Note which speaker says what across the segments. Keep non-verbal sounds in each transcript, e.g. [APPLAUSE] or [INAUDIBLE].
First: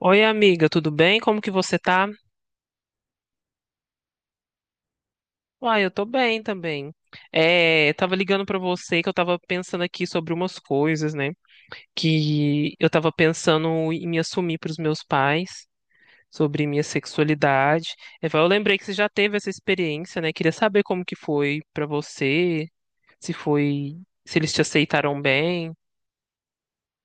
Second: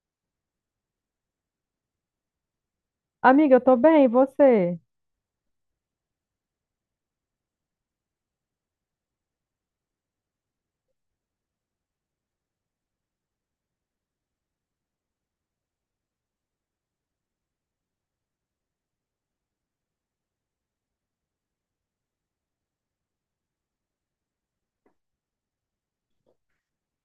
Speaker 1: Oi, amiga, tudo bem? Como que você tá?
Speaker 2: Amiga, eu tô bem, e você?
Speaker 1: Uai, eu tô bem também. É, eu tava ligando pra você que eu tava pensando aqui sobre umas coisas, né? Que eu tava pensando em me assumir pros meus pais, sobre minha sexualidade. Eu falei, eu lembrei que você já teve essa experiência, né? Queria saber como que foi pra você, se foi, se eles te aceitaram bem.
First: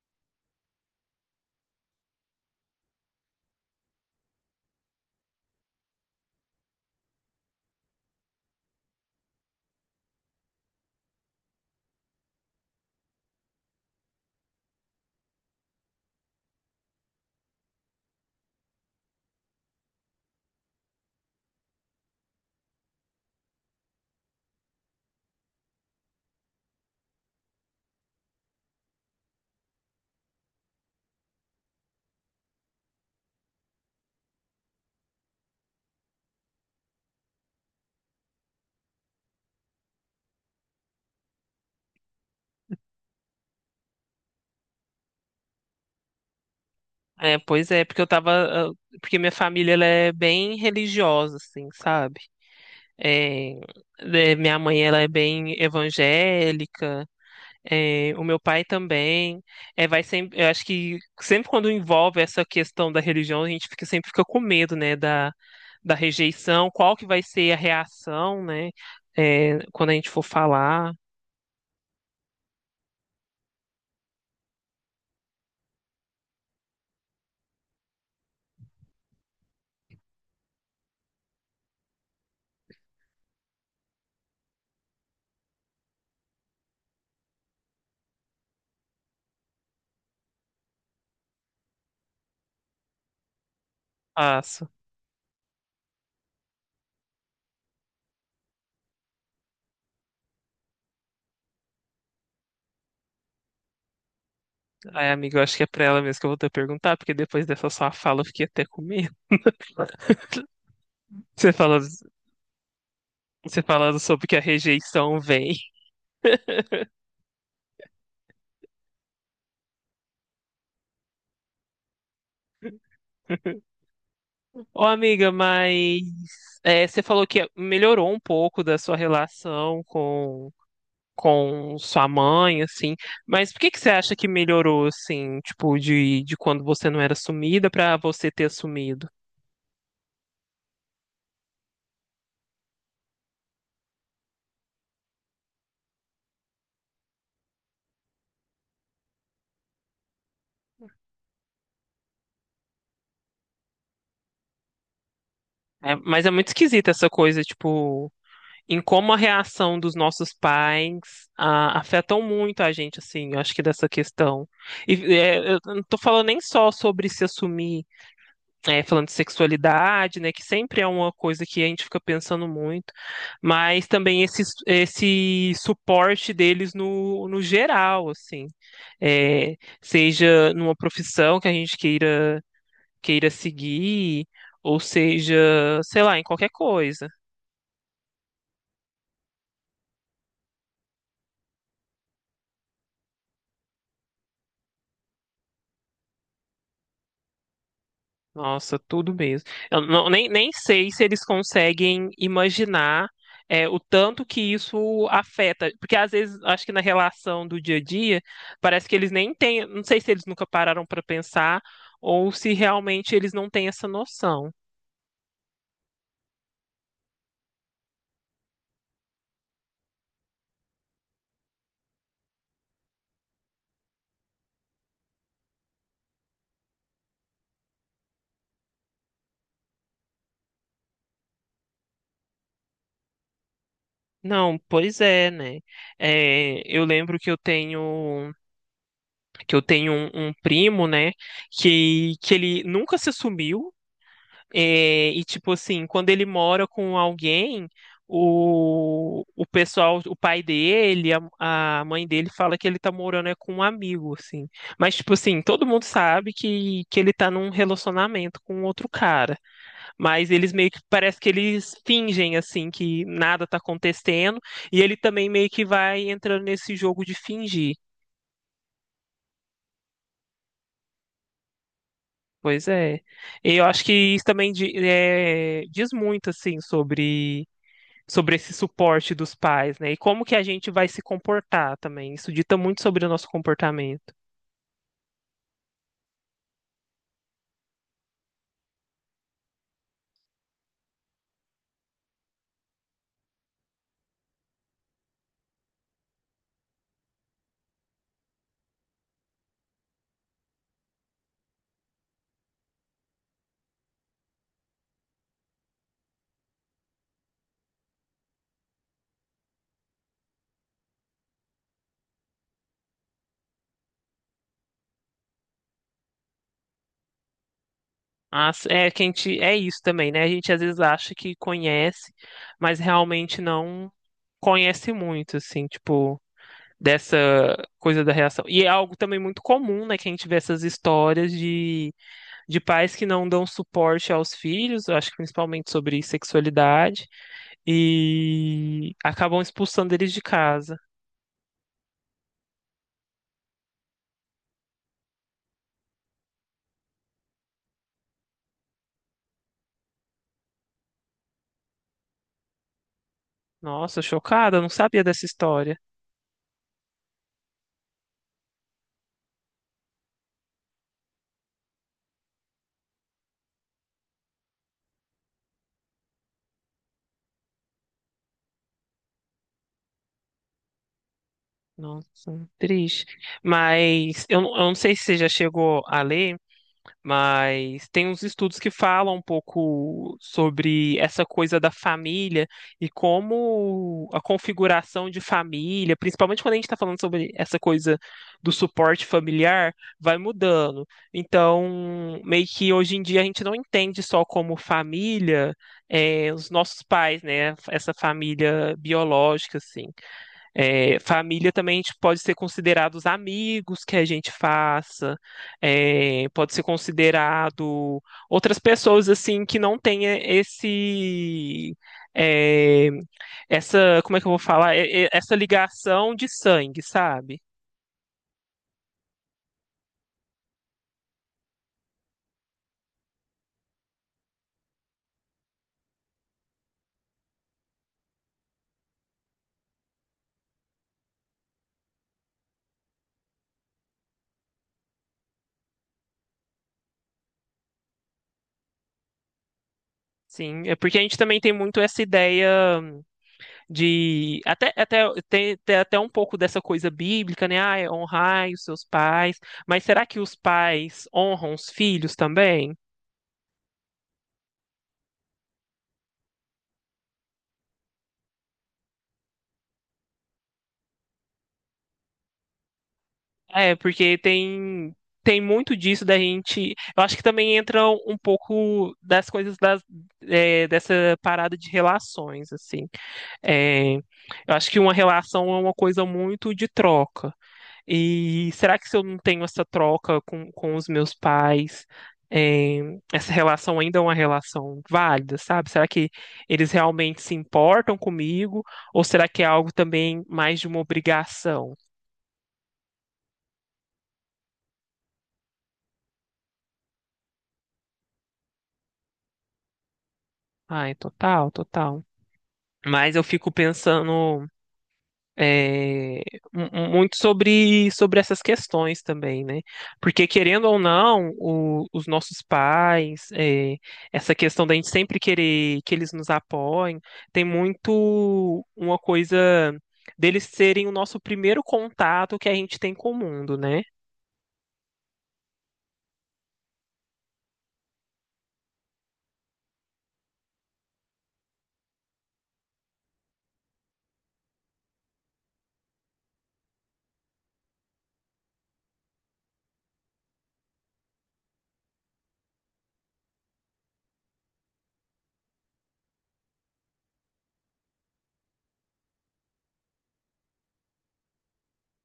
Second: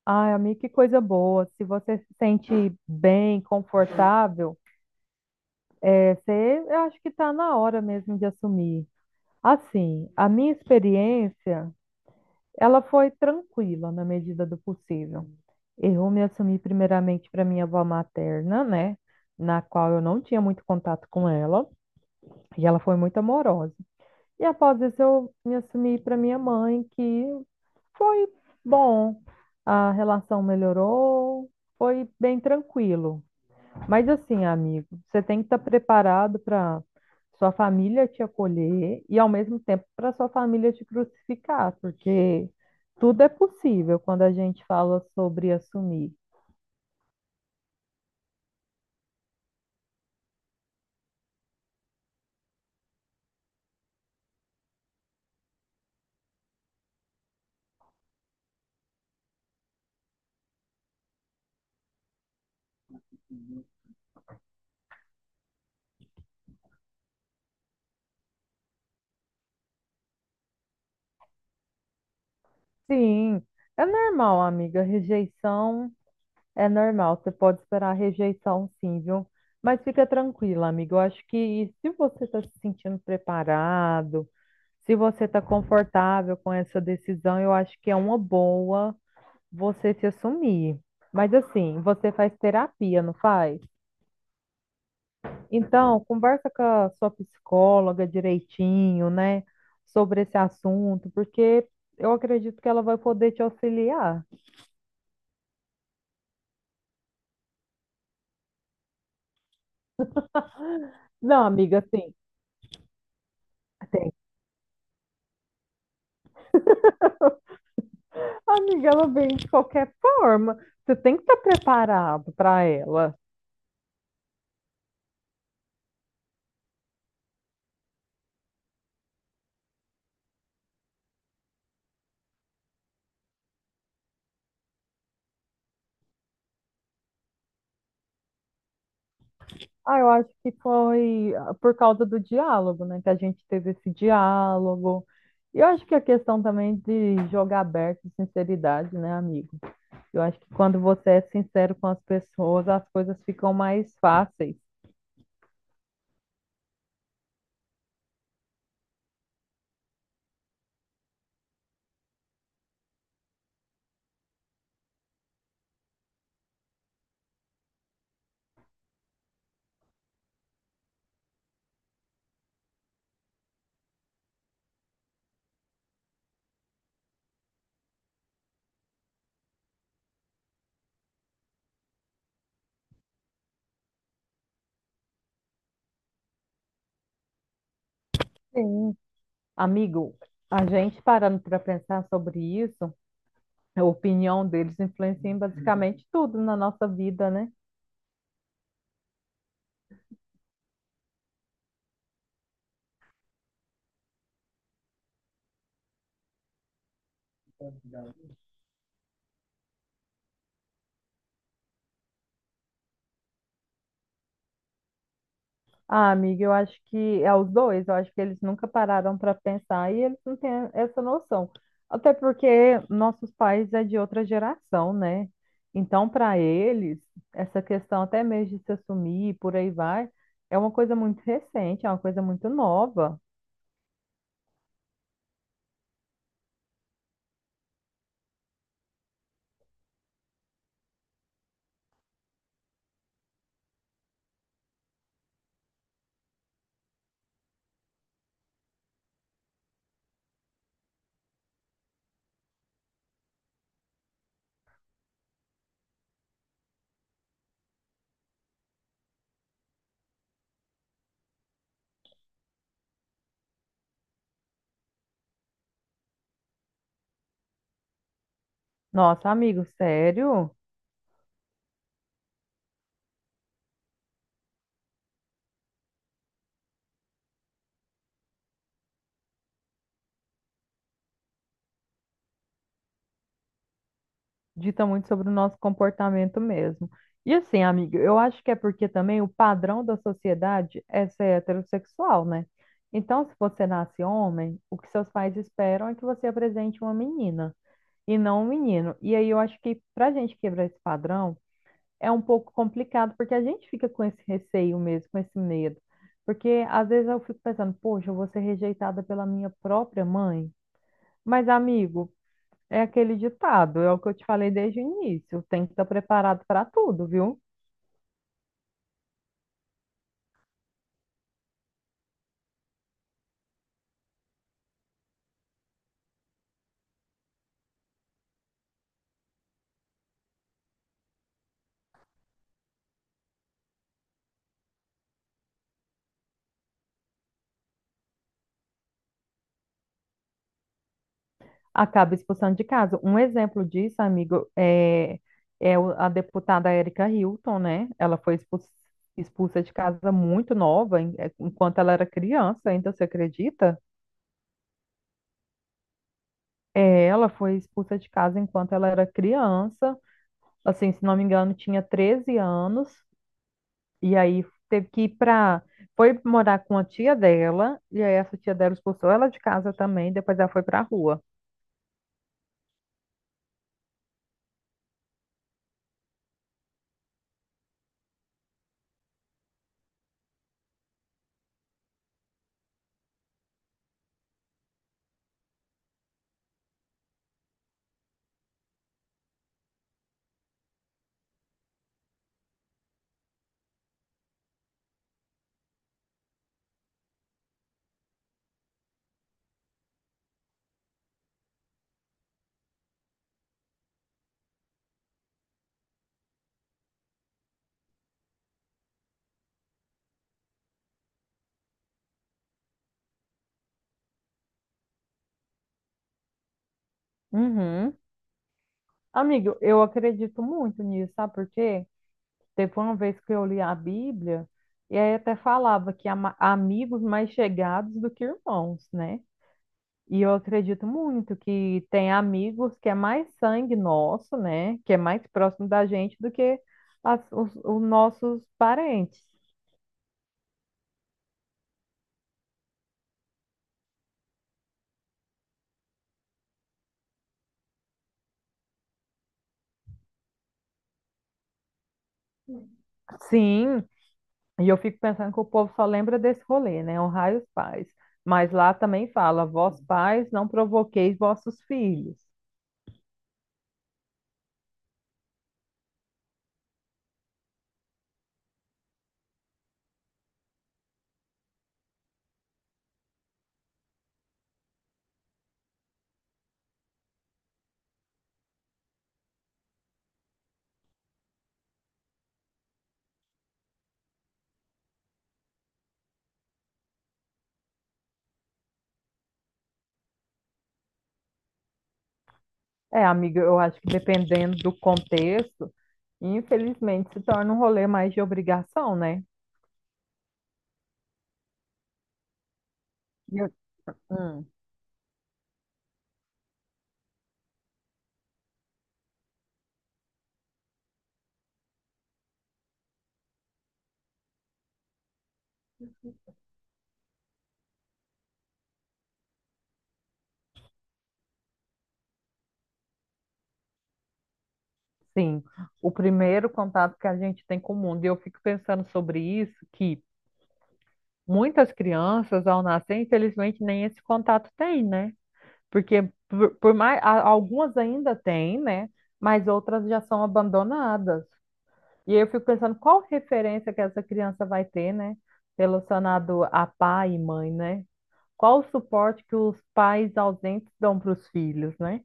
Speaker 2: Ai, amiga, que coisa boa. Se você se sente bem, confortável, você, eu acho que tá na hora mesmo de assumir. Assim, a minha experiência, ela foi tranquila na medida do possível. Eu me assumi primeiramente para minha avó materna, né? Na qual eu não tinha muito contato com ela, e ela foi muito amorosa. E após isso, eu me assumi para minha mãe, que foi bom, a relação melhorou, foi bem tranquilo. Mas assim, amigo, você tem que estar preparado para sua família te acolher e ao mesmo tempo para sua família te crucificar, porque tudo é possível quando a gente fala sobre assumir.
Speaker 1: É, pois é, porque eu tava, ah, porque minha família ela é bem religiosa, assim, sabe? É, né, minha mãe ela é bem evangélica, é, o meu pai também. É, eu acho que sempre quando envolve essa questão da religião, a gente sempre fica com medo, né, da rejeição, qual que vai ser a reação, né, quando a gente for falar.
Speaker 2: Sim, é normal, amiga, rejeição é normal, você pode esperar a rejeição, sim, viu? Mas fica tranquila, amigo. Eu acho que se você está se sentindo preparado, se você está confortável com essa decisão, eu acho que é uma boa você se assumir. Mas assim, você faz terapia, não faz?
Speaker 1: Passo.
Speaker 2: Então, conversa com a sua psicóloga direitinho, né, sobre esse assunto, porque eu acredito que ela vai poder te auxiliar.
Speaker 1: Ai, amiga, eu acho que é pra ela mesmo que eu vou ter que perguntar, porque depois dessa sua fala eu fiquei até com medo. [LAUGHS]
Speaker 2: Não,
Speaker 1: Você fala,
Speaker 2: amiga, assim,
Speaker 1: Você falando
Speaker 2: tem.
Speaker 1: sobre que a rejeição vem.
Speaker 2: Amiga, ela vem de qualquer forma. Você tem que estar preparado para ela.
Speaker 1: Ô, amiga, mas você falou que melhorou um pouco da sua relação com sua mãe, assim. Mas por que que você acha que melhorou, assim, tipo, de quando você não era sumida pra você ter assumido?
Speaker 2: Ah, eu acho que foi por causa do diálogo, né? Que a gente teve esse diálogo. E eu acho que a questão também de jogar aberto e sinceridade, né, amigo? Eu acho que quando você é sincero com as pessoas, as coisas ficam mais fáceis.
Speaker 1: É, mas é muito esquisita essa coisa, tipo, em como a reação dos nossos pais afetam muito a gente, assim, eu acho que dessa questão. E eu não tô falando nem só sobre se assumir falando de sexualidade, né, que sempre é uma coisa que a gente fica pensando muito, mas também esse suporte deles no geral, assim, seja numa profissão que a gente queira seguir, ou seja, sei lá, em qualquer coisa.
Speaker 2: Sim. Amigo, a gente parando para pensar sobre isso, a opinião deles influencia em basicamente tudo na nossa vida, né?
Speaker 1: Nossa, tudo mesmo. Eu nem sei se eles conseguem imaginar o tanto que isso afeta. Porque às vezes, acho que na relação do dia a dia, parece que eles nem têm. Não sei se eles nunca pararam para pensar ou se realmente eles não têm essa noção.
Speaker 2: Ah, amiga, eu acho que é os dois, eu acho que eles nunca pararam para pensar e eles não têm essa noção. Até porque nossos pais é de outra geração, né? Então, para eles, essa questão até mesmo de se assumir e por aí vai, é uma coisa muito recente, é uma coisa muito nova.
Speaker 1: Não, pois é, né? É, eu lembro que eu tenho um primo, né, que ele nunca se assumiu. É, e tipo assim, quando ele mora com alguém, o pai dele, a mãe dele fala que ele tá morando é com um amigo, assim. Mas tipo assim, todo mundo sabe que ele tá num relacionamento com outro cara. Mas eles meio que parece que eles fingem assim que nada tá acontecendo, e ele também meio que vai entrando nesse jogo de fingir.
Speaker 2: Nossa, amigo, sério?
Speaker 1: Pois é. E eu acho que isso também diz muito assim sobre esse suporte dos pais, né? E como que a gente vai se comportar também. Isso dita muito sobre o nosso comportamento.
Speaker 2: Dita muito sobre o nosso comportamento mesmo. E assim, amiga, eu acho que é porque também o padrão da sociedade é ser heterossexual, né? Então, se você nasce homem, o que seus pais esperam é que você apresente uma menina e não um menino. E aí eu acho que para a gente quebrar esse padrão é um pouco complicado, porque a gente fica com esse receio mesmo, com esse medo. Porque às vezes eu fico pensando, poxa, eu vou ser rejeitada pela minha própria mãe. Mas, amigo, é aquele ditado, é o que eu te falei desde o início. Tem que estar preparado para tudo, viu?
Speaker 1: É que é isso também, né? A gente às vezes acha que conhece, mas realmente não conhece muito, assim, tipo, dessa coisa da reação. E é algo também muito comum, né? Que a gente vê essas histórias de pais que não dão suporte aos filhos, eu acho que principalmente sobre sexualidade, e acabam expulsando eles de casa.
Speaker 2: Acaba expulsando de casa. Um exemplo disso, amigo, é a deputada Érica Hilton, né? Ela foi expulsa, expulsa de casa muito nova, enquanto ela era criança, ainda, você acredita?
Speaker 1: Nossa, chocada, eu não sabia dessa história.
Speaker 2: É, ela foi expulsa de casa enquanto ela era criança. Assim, se não me engano, tinha 13 anos. E aí teve que ir pra. Foi morar com a tia dela, e aí essa tia dela expulsou ela de casa também, depois ela foi pra rua.
Speaker 1: Nossa, triste. Mas eu não sei se você já chegou a ler. Mas tem uns estudos que falam um pouco sobre essa coisa da família e como a configuração de família, principalmente quando a gente está falando sobre essa coisa do suporte familiar, vai mudando. Então, meio que hoje em dia a gente não entende só como família, os nossos pais, né? Essa família biológica, assim. É, família também a gente pode ser considerado os amigos que a gente faça, pode ser considerado outras pessoas assim que não tenha, esse é, essa como é que eu vou falar, essa ligação de sangue, sabe?
Speaker 2: Uhum. Amigo, eu acredito muito nisso, sabe por quê? Teve uma vez que eu li a Bíblia, e aí até falava que amigos mais chegados do que irmãos, né? E eu acredito muito que tem amigos que é mais sangue nosso, né? Que é mais próximo da gente do que os nossos parentes.
Speaker 1: Sim, é porque a gente também tem muito essa ideia de até tem até um pouco dessa coisa bíblica, né? Ah, honrai os seus pais, mas será que os pais honram os filhos também?
Speaker 2: Sim, e eu fico pensando que o povo só lembra desse rolê, né? Honrai os pais. Mas lá também fala, vós pais, não provoqueis vossos filhos.
Speaker 1: É, porque tem muito disso da gente. Eu acho que também entra um pouco das coisas dessa parada de relações, assim. É, eu acho que uma relação é uma coisa muito de troca. E será que se eu não tenho essa troca com os meus pais, é, essa relação ainda é uma relação válida, sabe? Será que eles realmente se importam comigo? Ou será que é algo também mais de uma obrigação?
Speaker 2: É, amiga, eu acho que dependendo do contexto, infelizmente se torna um rolê mais de obrigação, né?
Speaker 1: Ai, total, total. Mas eu
Speaker 2: E
Speaker 1: fico
Speaker 2: eu- hum,
Speaker 1: pensando, é, muito sobre essas questões também, né? Porque, querendo ou não, os nossos pais, essa questão da gente sempre querer que eles nos apoiem, tem muito uma coisa deles serem o nosso primeiro contato que a gente tem com o mundo, né?
Speaker 2: sim, o primeiro contato que a gente tem com o mundo. E eu fico pensando sobre isso, que muitas crianças, ao nascer, infelizmente, nem esse contato tem, né? Porque por mais algumas ainda têm, né? Mas outras já são abandonadas. E eu fico pensando qual referência que essa criança vai ter, né? Relacionado a pai e mãe, né? Qual o suporte que os pais ausentes dão para os filhos, né?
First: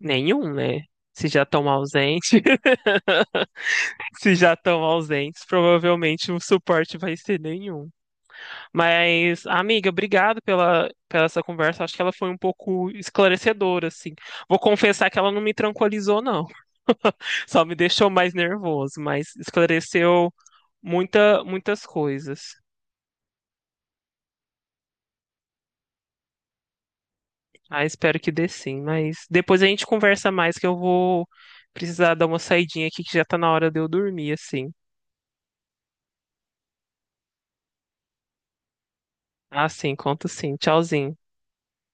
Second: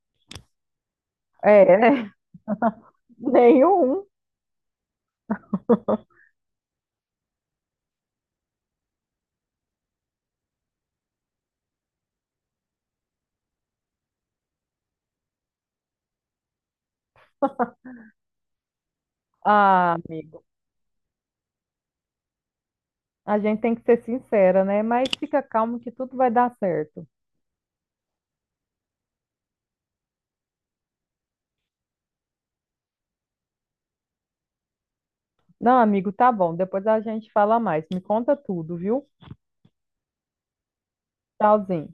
Speaker 1: Nenhum, né? Se já estão
Speaker 2: É, né?
Speaker 1: ausentes, [LAUGHS]
Speaker 2: [LAUGHS] nenhum.
Speaker 1: se já estão ausentes, provavelmente o suporte vai ser nenhum. Mas, amiga, obrigado pela essa conversa. Acho que ela foi um pouco esclarecedora, assim. Vou confessar que ela não me tranquilizou, não. [LAUGHS] Só me deixou mais nervoso, mas
Speaker 2: Ah,
Speaker 1: esclareceu
Speaker 2: amigo,
Speaker 1: muitas coisas.
Speaker 2: a gente tem que ser sincera, né? Mas fica calmo que tudo vai dar certo.
Speaker 1: Ah, espero que dê sim. Mas depois a gente conversa mais, que eu vou precisar dar uma saidinha aqui, que já tá na hora de eu dormir, assim.
Speaker 2: Não, amigo, tá bom. Depois a gente fala mais. Me conta tudo, viu?
Speaker 1: Ah, sim, conto sim. Tchauzinho.
Speaker 2: Tchauzinho.